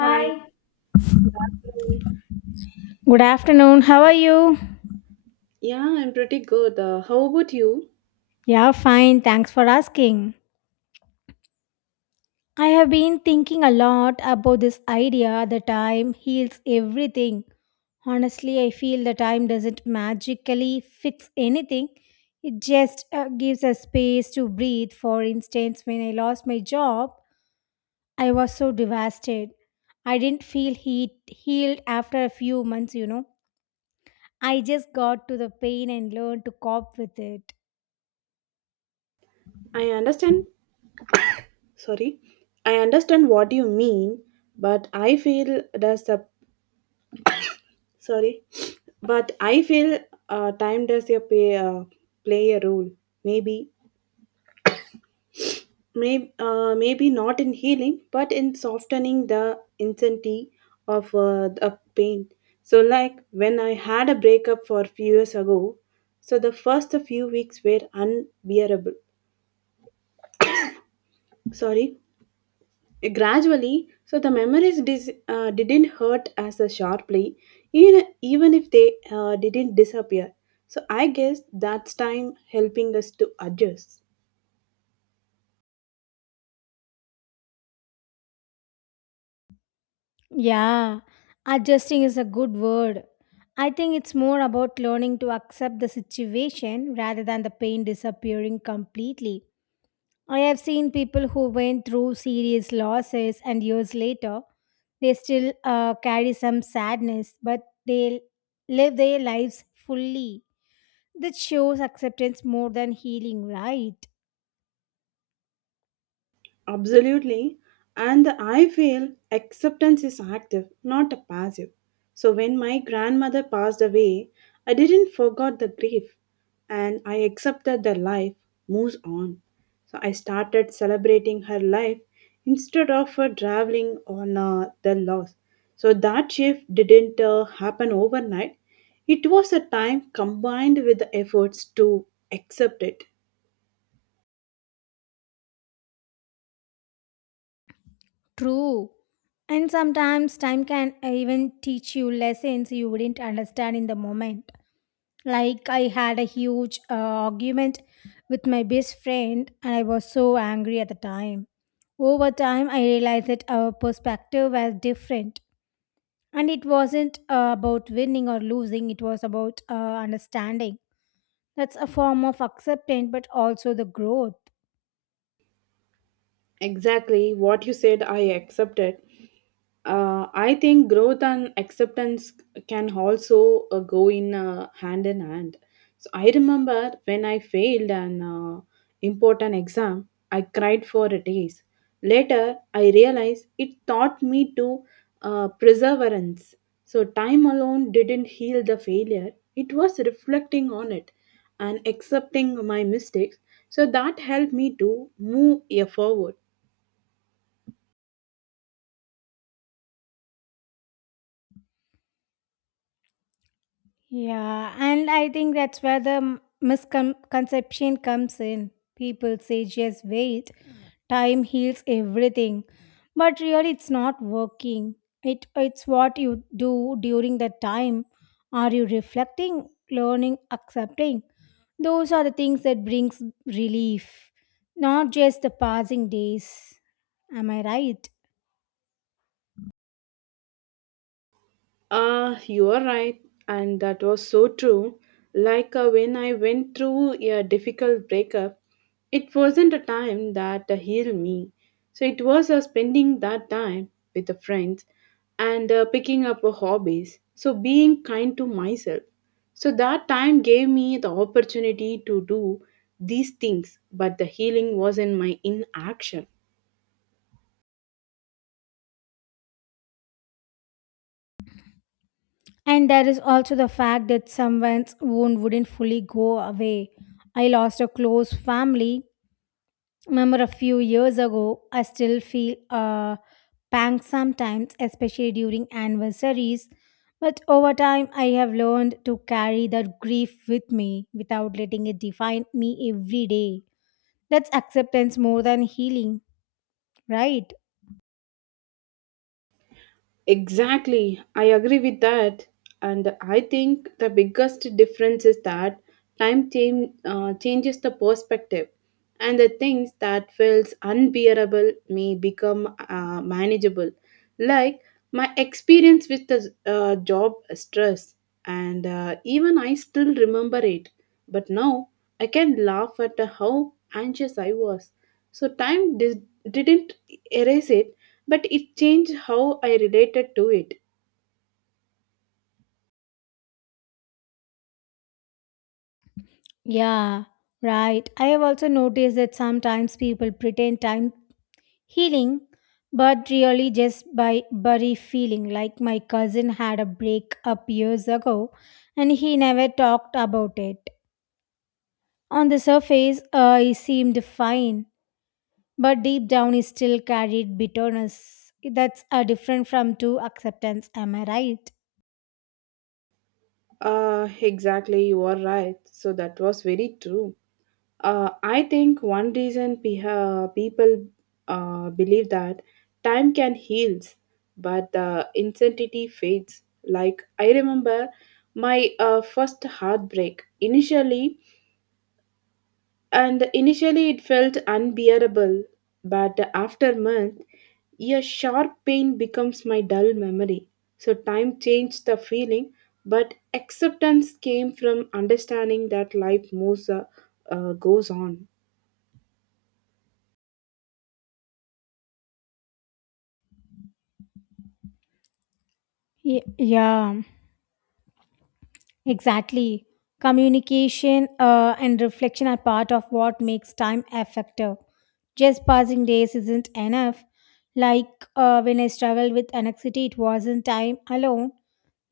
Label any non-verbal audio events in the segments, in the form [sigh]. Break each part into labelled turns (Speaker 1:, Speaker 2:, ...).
Speaker 1: Hi.
Speaker 2: Good afternoon. How are you?
Speaker 1: Yeah, I'm pretty good. How about you?
Speaker 2: Yeah, fine. Thanks for asking. I have been thinking a lot about this idea that time heals everything. Honestly, I feel the time doesn't magically fix anything. It just gives us space to breathe. For instance, when I lost my job, I was so devastated. I didn't feel heat healed after a few months. I just got to the pain and learned to cope with it.
Speaker 1: I understand. Sorry. I understand what you mean, but I feel does the sorry, [sniffs] but I feel time does your pay, play a role. Maybe, maybe not in healing, but in softening the intensity of the pain. So, like when I had a breakup for few years ago, so the first few weeks were unbearable. Sorry. Gradually, so the memories didn't hurt as a sharply, even if they didn't disappear. So I guess that's time helping us to adjust.
Speaker 2: Yeah, adjusting is a good word. I think it's more about learning to accept the situation rather than the pain disappearing completely. I have seen people who went through serious losses and years later, they still carry some sadness, but they live their lives fully. That shows acceptance more than healing, right?
Speaker 1: Absolutely. And I feel acceptance is active, not a passive. So when my grandmother passed away, I didn't forget the grief and I accepted that life moves on. So I started celebrating her life instead of traveling on the loss. So that shift didn't happen overnight. It was a time combined with the efforts to accept it.
Speaker 2: True. And sometimes time can even teach you lessons you wouldn't understand in the moment. Like, I had a huge argument with my best friend, and I was so angry at the time. Over time, I realized that our perspective was different. And it wasn't about winning or losing, it was about understanding. That's a form of acceptance, but also the growth.
Speaker 1: Exactly what you said, I accepted. I think growth and acceptance can also go in hand in hand. So I remember when I failed an important exam, I cried for days. Later, I realized it taught me to perseverance. So time alone didn't heal the failure; it was reflecting on it and accepting my mistakes. So that helped me to move forward.
Speaker 2: Yeah, and I think that's where the misconception comes in. People say just wait, time heals everything. But really it's not working. It's what you do during that time. Are you reflecting, learning, accepting? Those are the things that brings relief, not just the passing days. Am I right?
Speaker 1: Ah, you are right, and that was so true. Like when I went through a difficult breakup, it wasn't a time that healed me. So it was spending that time with the friends and picking up hobbies. So being kind to myself. So that time gave me the opportunity to do these things, but the healing was in my inaction.
Speaker 2: And there is also the fact that someone's wound wouldn't fully go away. I lost a close family member a few years ago. I still feel a pang sometimes, especially during anniversaries. But over time, I have learned to carry that grief with me without letting it define me every day. That's acceptance more than healing, right?
Speaker 1: Exactly, I agree with that. And I think the biggest difference is that changes the perspective, and the things that feels unbearable may become manageable. Like my experience with the job stress, and even I still remember it. But now I can laugh at how anxious I was. So time didn't erase it, but it changed how I related to it.
Speaker 2: Yeah, right. I have also noticed that sometimes people pretend time healing, but really just by bury feeling. Like my cousin had a breakup years ago and he never talked about it. On the surface, he seemed fine, but deep down, he still carried bitterness. That's different from true acceptance, am I right?
Speaker 1: Exactly, you are right. So that was very true. I think one reason people believe that time can heal, but the intensity fades. Like I remember my first heartbreak. Initially it felt unbearable, but after month, a sharp pain becomes my dull memory. So time changed the feeling, but acceptance came from understanding that life goes on.
Speaker 2: Yeah. Exactly. Communication and reflection are part of what makes time effective. Just passing days isn't enough. Like when I struggled with anxiety, it wasn't time alone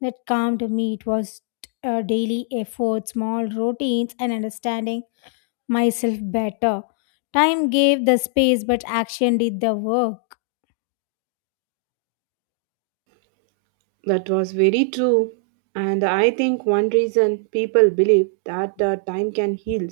Speaker 2: that calmed me. It was daily efforts, small routines, and understanding myself better. Time gave the space, but action did the work.
Speaker 1: That was very true. And I think one reason people believe that time can heal.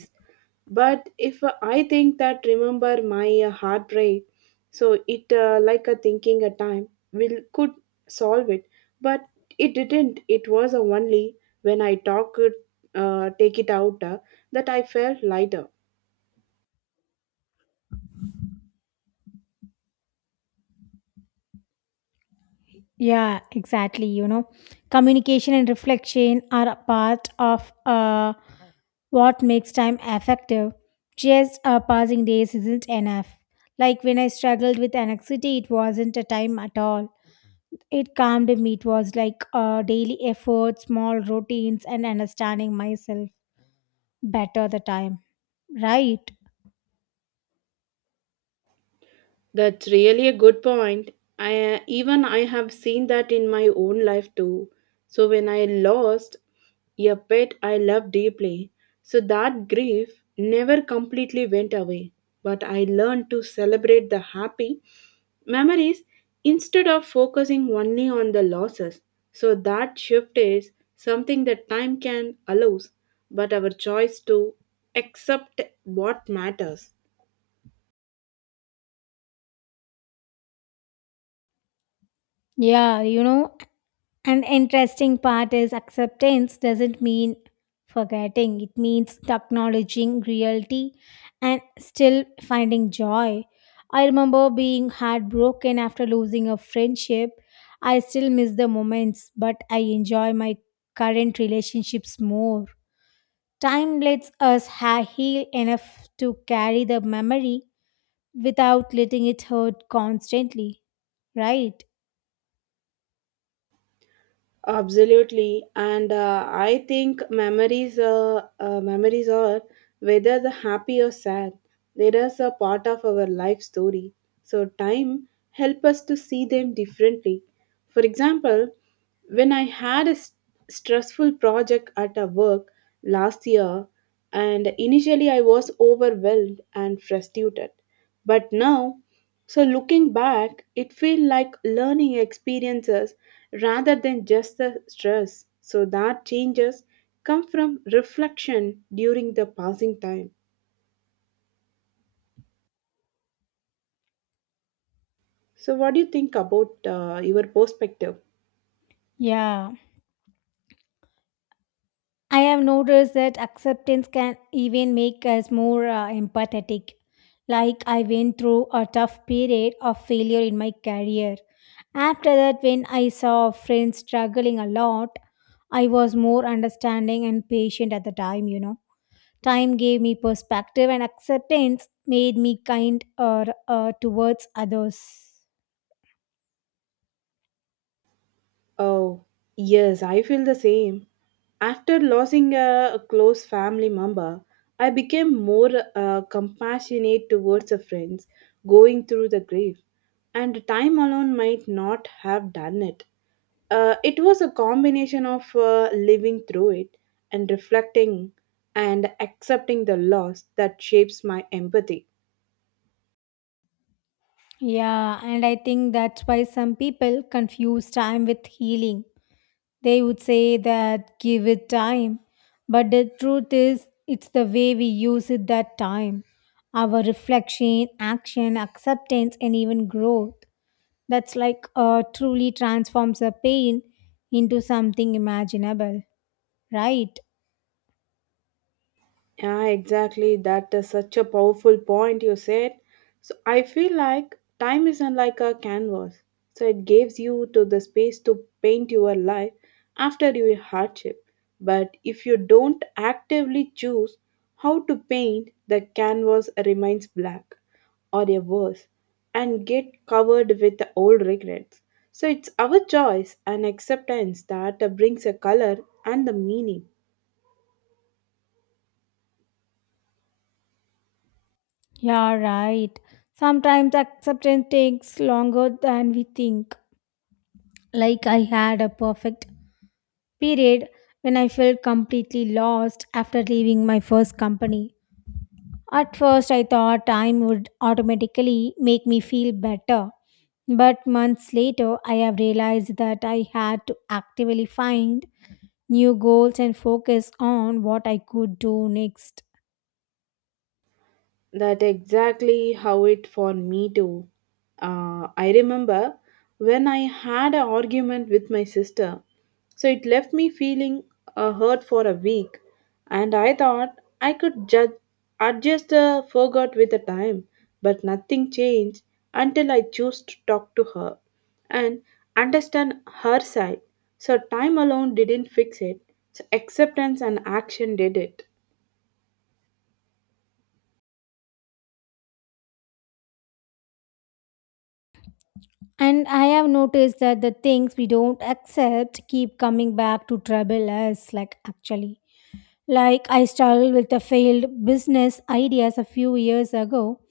Speaker 1: But if I think that remember my heartbreak, so it like a thinking a time will could solve it. But it didn't. It was only when I talk it, take it out that I felt lighter.
Speaker 2: Yeah, exactly. You know, communication and reflection are a part of. What makes time effective? Just passing days isn't enough. Like when I struggled with anxiety, it wasn't a time at all. It calmed me. It was like daily efforts, small routines, and understanding myself better the time. Right?
Speaker 1: That's really a good point. I even I have seen that in my own life too. So when I lost a pet I loved deeply, so that grief never completely went away. But I learned to celebrate the happy memories instead of focusing only on the losses. So that shift is something that time can allow, but our choice to accept what matters.
Speaker 2: Yeah, you know, an interesting part is acceptance doesn't mean forgetting, it means acknowledging reality and still finding joy. I remember being heartbroken after losing a friendship. I still miss the moments, but I enjoy my current relationships more. Time lets us heal enough to carry the memory without letting it hurt constantly, right?
Speaker 1: Absolutely, and I think memories are whether the happy or sad, there is a part of our life story. So time help us to see them differently. For example, when I had a stressful project at a work last year, and initially I was overwhelmed and frustrated, but now so looking back, it feel like learning experiences rather than just the stress. So that changes come from reflection during the passing time. So what do you think about your perspective?
Speaker 2: Yeah. I have noticed that acceptance can even make us more empathetic. Like, I went through a tough period of failure in my career. After that, when I saw friends struggling a lot, I was more understanding and patient at the time. Time gave me perspective, and acceptance made me kind towards others.
Speaker 1: Oh, yes, I feel the same. After losing a close family member, I became more compassionate towards the friends going through the grief, and time alone might not have done it. It was a combination of living through it and reflecting and accepting the loss that shapes my empathy.
Speaker 2: Yeah, and I think that's why some people confuse time with healing. They would say that give it time, but the truth is, it's the way we use it that time. Our reflection, action, acceptance, and even growth. That's like truly transforms a pain into something imaginable, right?
Speaker 1: Yeah, exactly. That is such a powerful point you said. So I feel like time isn't like a canvas. So it gives you to the space to paint your life after your hardship. But if you don't actively choose how to paint, the canvas remains black or a worse and get covered with the old regrets. So it's our choice and acceptance that brings a color and the meaning.
Speaker 2: Yeah, right. Sometimes acceptance takes longer than we think. Like I had a perfect period when I felt completely lost after leaving my first company. At first, I thought time would automatically make me feel better. But months later, I have realized that I had to actively find new goals and focus on what I could do next.
Speaker 1: That exactly how it for me too. I remember when I had an argument with my sister, so it left me feeling hurt for a week, and I thought I could judge, adjust the forgot with the time, but nothing changed until I chose to talk to her and understand her side. So time alone didn't fix it. So acceptance and action did it.
Speaker 2: And I have noticed that the things we don't accept keep coming back to trouble us, like actually. Like I struggled with the failed business ideas a few years ago. [clears throat]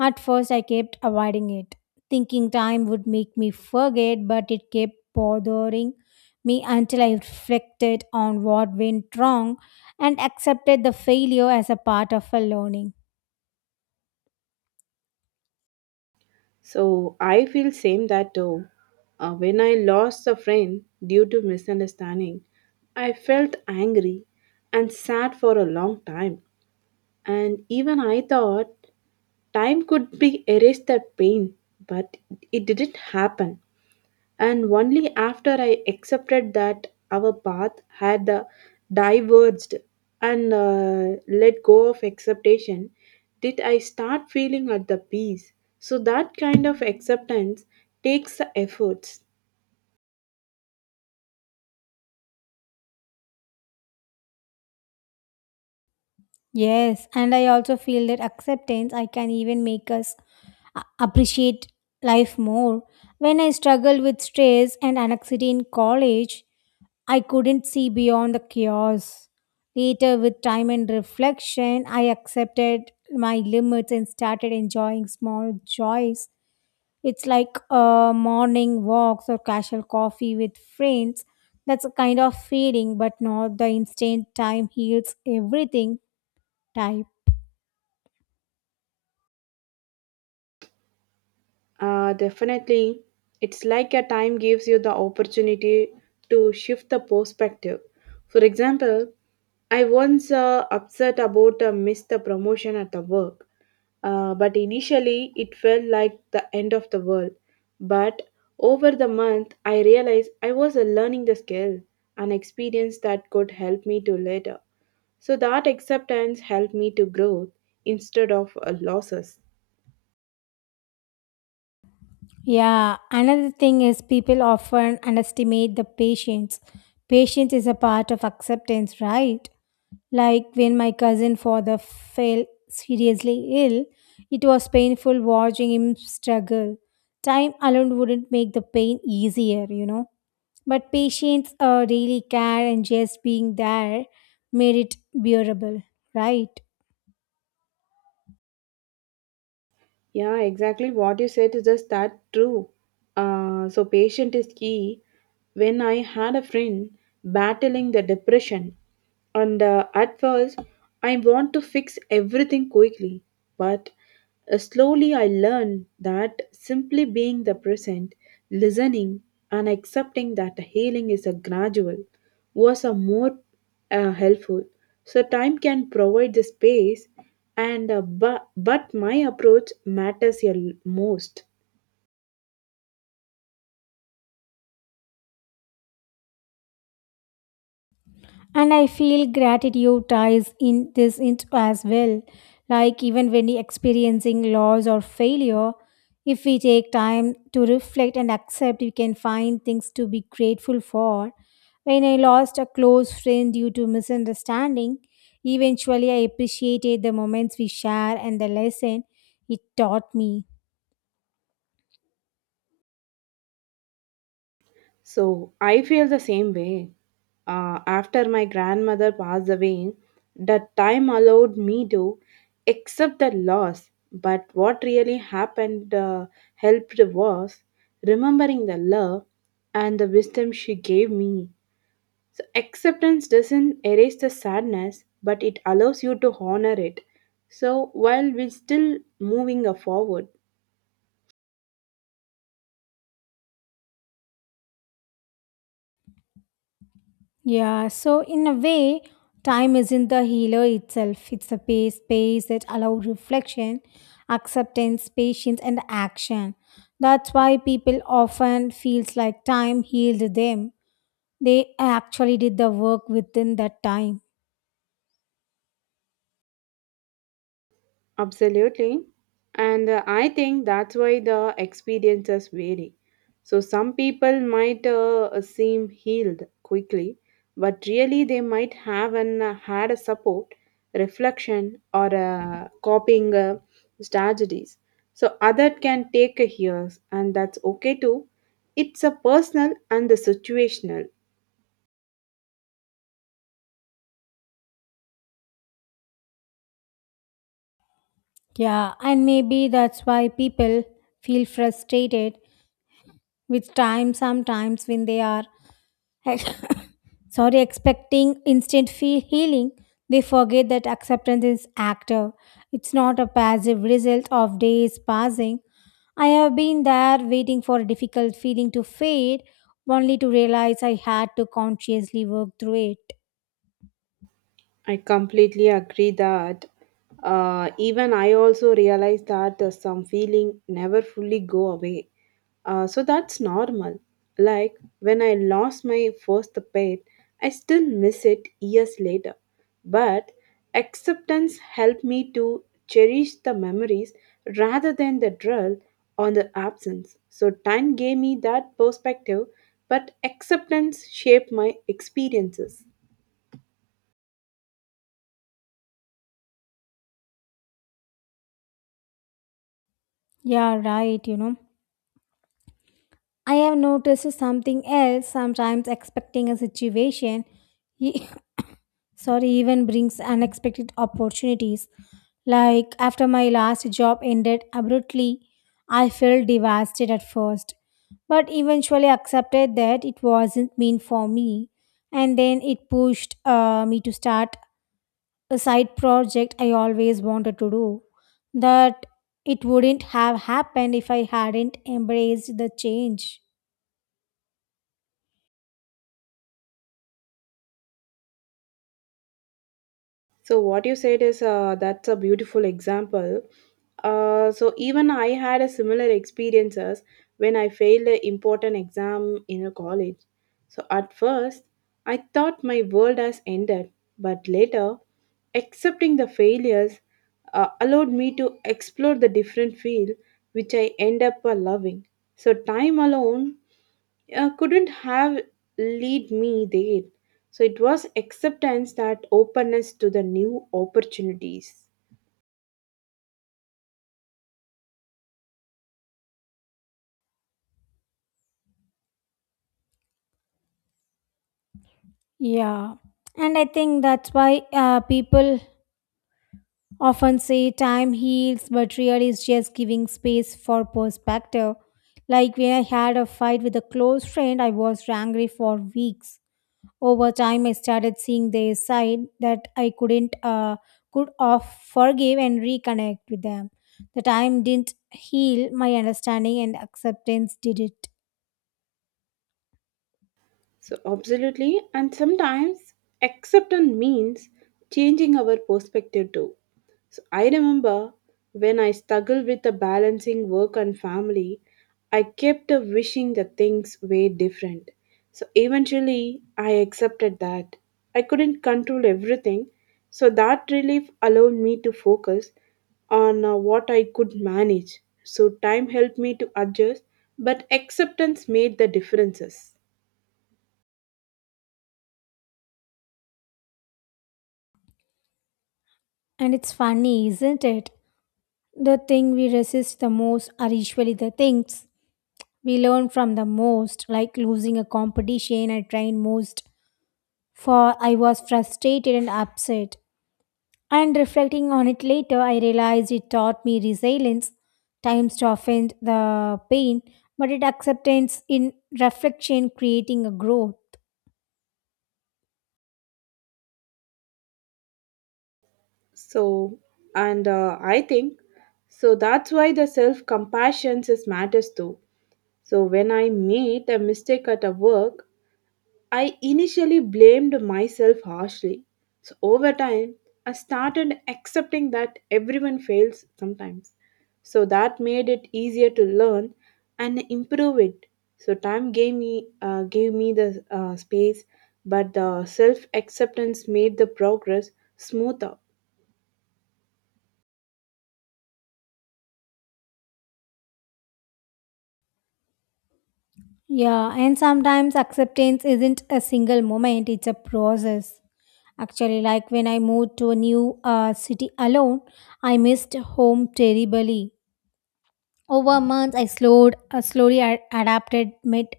Speaker 2: At first, I kept avoiding it, thinking time would make me forget, but it kept bothering me until I reflected on what went wrong and accepted the failure as a part of a learning.
Speaker 1: So I feel same that too. When I lost a friend due to misunderstanding, I felt angry and sad for a long time. And even I thought time could be erase that pain, but it didn't happen. And only after I accepted that our path had diverged and let go of expectation, did I start feeling at the peace. So that kind of acceptance takes efforts.
Speaker 2: Yes, and I also feel that acceptance I can even make us appreciate life more. When I struggled with stress and anxiety in college, I couldn't see beyond the chaos. Later, with time and reflection, I accepted my limits and started enjoying small joys. It's like morning walks or casual coffee with friends. That's a kind of feeling, but not the instant time heals everything type.
Speaker 1: Definitely. It's like a time gives you the opportunity to shift the perspective. For example, I once upset about missed the promotion at the work, but initially it felt like the end of the world. But over the month, I realized I was learning the skill, an experience that could help me to later. So that acceptance helped me to grow instead of losses.
Speaker 2: Yeah, another thing is people often underestimate the patience. Patience is a part of acceptance, right? Like when my cousin father fell seriously ill, it was painful watching him struggle. Time alone wouldn't make the pain easier. But patience, really care, and just being there made it bearable, right?
Speaker 1: Yeah, exactly what you said is just that true. So patient is key. When I had a friend battling the depression, and at first I want to fix everything quickly, but slowly I learned that simply being the present, listening, and accepting that healing is a gradual was a more helpful. So time can provide the space, and but my approach matters a most.
Speaker 2: And I feel gratitude ties in this into as well. Like even when we experiencing loss or failure, if we take time to reflect and accept, we can find things to be grateful for. When I lost a close friend due to misunderstanding, eventually I appreciated the moments we share and the lesson it taught me.
Speaker 1: So I feel the same way, after my grandmother passed away that time allowed me to accept the loss, but what really happened helped was remembering the love and the wisdom she gave me. So acceptance doesn't erase the sadness, but it allows you to honor it, so while we're still moving forward.
Speaker 2: Yeah, so in a way, time isn't the healer itself. It's a space that allows reflection, acceptance, patience, and action. That's why people often feels like time healed them. They actually did the work within that time.
Speaker 1: Absolutely. And I think that's why the experiences vary. So some people might seem healed quickly, but really they might have had a support, reflection, or coping strategies. So other can take a years, and that's okay too. It's a personal and the situational.
Speaker 2: Yeah, and maybe that's why people feel frustrated with time sometimes when they are [laughs] [coughs] sorry expecting instant healing. They forget that acceptance is active. It's not a passive result of days passing. I have been there waiting for a difficult feeling to fade, only to realize I had to consciously work through it.
Speaker 1: I completely agree that even I also realize that some feeling never fully go away. So that's normal. Like when I lost my first pet, I still miss it years later. But acceptance helped me to cherish the memories rather than the dwell on the absence. So time gave me that perspective, but acceptance shaped my experiences.
Speaker 2: Yeah, right. You know, I have noticed something else. Sometimes expecting a situation [laughs] sorry even brings unexpected opportunities. Like after my last job ended abruptly, I felt devastated at first, but eventually accepted that it wasn't meant for me, and then it pushed me to start a side project I always wanted to do. That, it wouldn't have happened if I hadn't embraced the change.
Speaker 1: So what you said is that's a beautiful example. So even I had a similar experiences when I failed an important exam in a college. So at first, I thought my world has ended, but later, accepting the failures allowed me to explore the different field which I end up loving. So time alone couldn't have lead me there. So it was acceptance that openness to the new opportunities.
Speaker 2: Yeah, and I think that's why people often say time heals, but really is just giving space for perspective. Like when I had a fight with a close friend, I was angry for weeks. Over time, I started seeing their side that I couldn't could off forgive and reconnect with them. The time didn't heal my understanding and acceptance did it.
Speaker 1: So, absolutely, and sometimes acceptance means changing our perspective too. So, I remember when I struggled with the balancing work and family, I kept a wishing that things were different. So, eventually, I accepted that I couldn't control everything. So, that relief allowed me to focus on what I could manage. So, time helped me to adjust, but acceptance made the differences.
Speaker 2: And it's funny, isn't it? The thing we resist the most are usually the things we learn from the most, like losing a competition I trained most for. I was frustrated and upset, and reflecting on it later I realized it taught me resilience. Times to offend the pain, but it acceptance in reflection creating a growth.
Speaker 1: So, and I think so that's why the self compassion is matters too. So, when I made a mistake at a work, I initially blamed myself harshly. So, over time, I started accepting that everyone fails sometimes. So, that made it easier to learn and improve it. So, time gave me the space, but the self acceptance made the progress smoother.
Speaker 2: Yeah, and sometimes acceptance isn't a single moment, it's a process actually. Like when I moved to a new city alone, I missed home terribly. Over months, I slowly adapted, met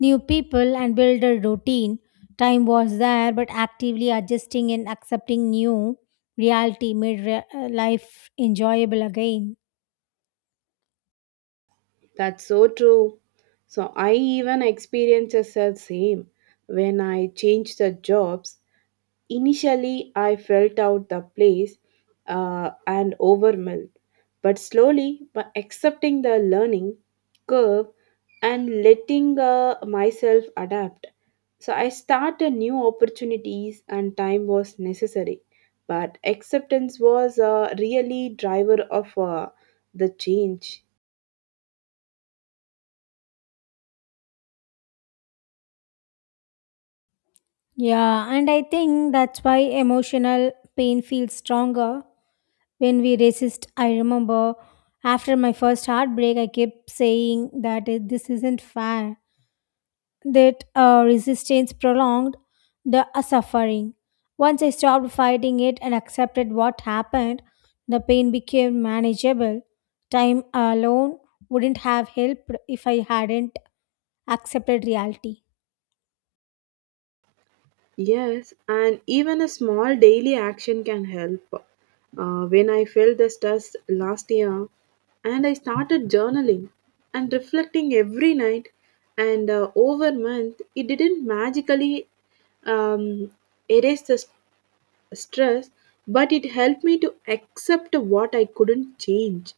Speaker 2: new people, and built a routine. Time was there, but actively adjusting and accepting new reality made life enjoyable again.
Speaker 1: That's so true. So I even experiences the same when I changed the jobs. Initially, I felt out the place and overwhelmed, but slowly, by accepting the learning curve and letting myself adapt, so I started new opportunities and time was necessary. But acceptance was really driver of the change.
Speaker 2: Yeah, and I think that's why emotional pain feels stronger when we resist. I remember after my first heartbreak, I kept saying that this isn't fair. That resistance prolonged the suffering. Once I stopped fighting it and accepted what happened, the pain became manageable. Time alone wouldn't have helped if I hadn't accepted reality.
Speaker 1: Yes, and even a small daily action can help. When I felt the stress last year, and I started journaling and reflecting every night, and over month, it didn't magically um, erase the stress, but it helped me to accept what I couldn't change.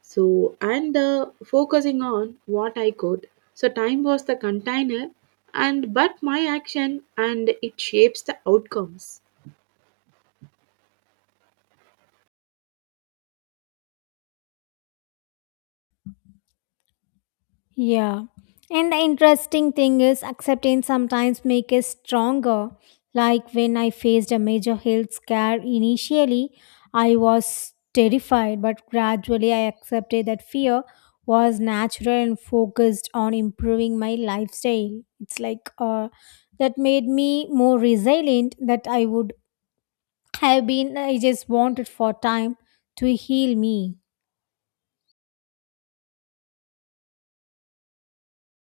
Speaker 1: So, and focusing on what I could. So, time was the container, and but my action and it shapes the outcomes.
Speaker 2: Yeah. And the interesting thing is acceptance sometimes makes us stronger. Like when I faced a major health scare initially, I was terrified, but gradually I accepted that fear was natural and focused on improving my lifestyle. It's like that made me more resilient that I would have been I just wanted for time to heal me.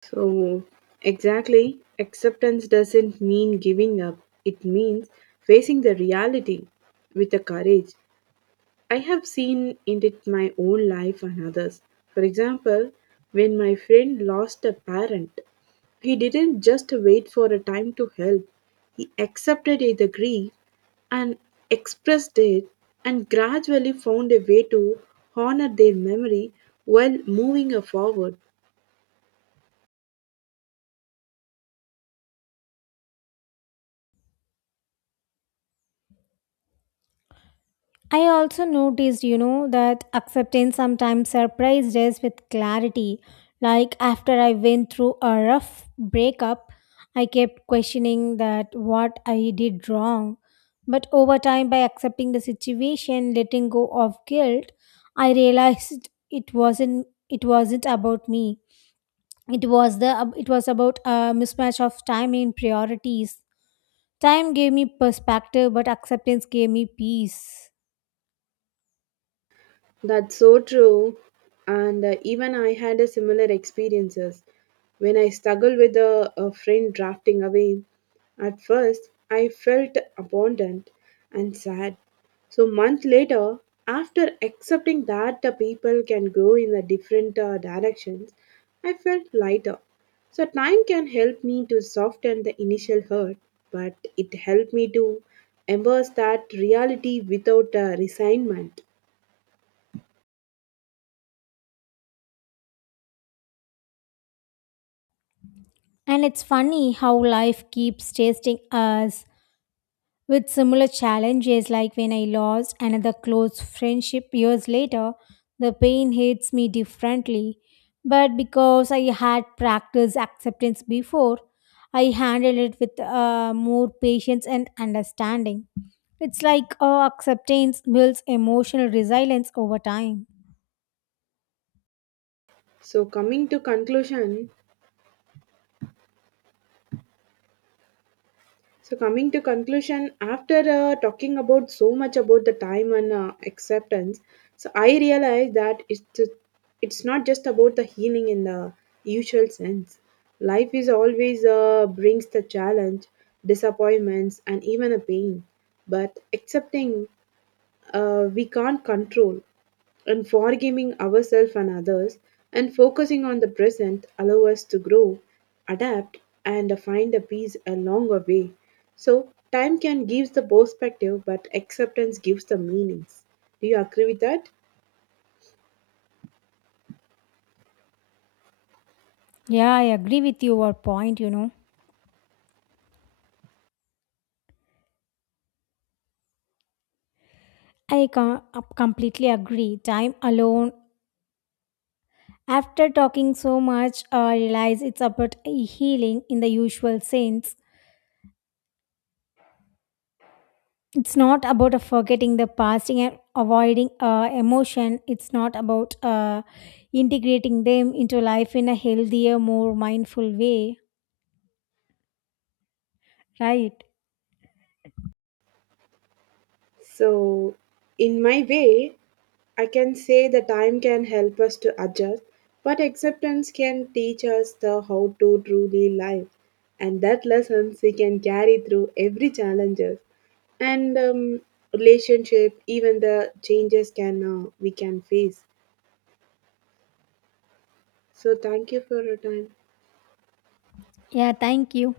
Speaker 1: So, exactly, acceptance doesn't mean giving up, it means facing the reality with the courage. I have seen it in my own life and others. For example, when my friend lost a parent, he didn't just wait for a time to help. He accepted the grief and expressed it and gradually found a way to honor their memory while moving forward.
Speaker 2: I also noticed, you know, that acceptance sometimes surprised us with clarity. Like after I went through a rough breakup, I kept questioning that what I did wrong. But over time, by accepting the situation, letting go of guilt, I realized it wasn't about me. It was about a mismatch of time and priorities. Time gave me perspective, but acceptance gave me peace.
Speaker 1: That's so true. And even I had a similar experiences when I struggled with a friend drafting away. At first, I felt abandoned and sad. So month later, after accepting that the people can grow in the different directions, I felt lighter. So time can help me to soften the initial hurt, but it helped me to embrace that reality without resignment.
Speaker 2: And it's funny how life keeps testing us with similar challenges, like when I lost another close friendship years later, the pain hits me differently. But because I had practiced acceptance before, I handled it with more patience and understanding. It's like acceptance builds emotional resilience over time.
Speaker 1: So coming to conclusion, so coming to conclusion, after talking about so much about the time and acceptance, so I realized that it's not just about the healing in the usual sense. Life is always brings the challenge, disappointments, and even a pain. But accepting we can't control, and forgiving ourselves and others and focusing on the present allow us to grow, adapt, and find a peace along the way. So, time can give the perspective, but acceptance gives the meanings. Do you agree with that?
Speaker 2: Yeah, I agree with your point, you know. I com- completely agree. Time alone. After talking so much, I realize it's about healing in the usual sense. It's not about forgetting the past and avoiding emotion. It's not about integrating them into life in a healthier, more mindful way. Right.
Speaker 1: So, in my way, I can say the time can help us to adjust, but acceptance can teach us the how to truly live, and that lessons we can carry through every challenges and relationship, even the changes can we can face. So, thank you for your time.
Speaker 2: Yeah, thank you.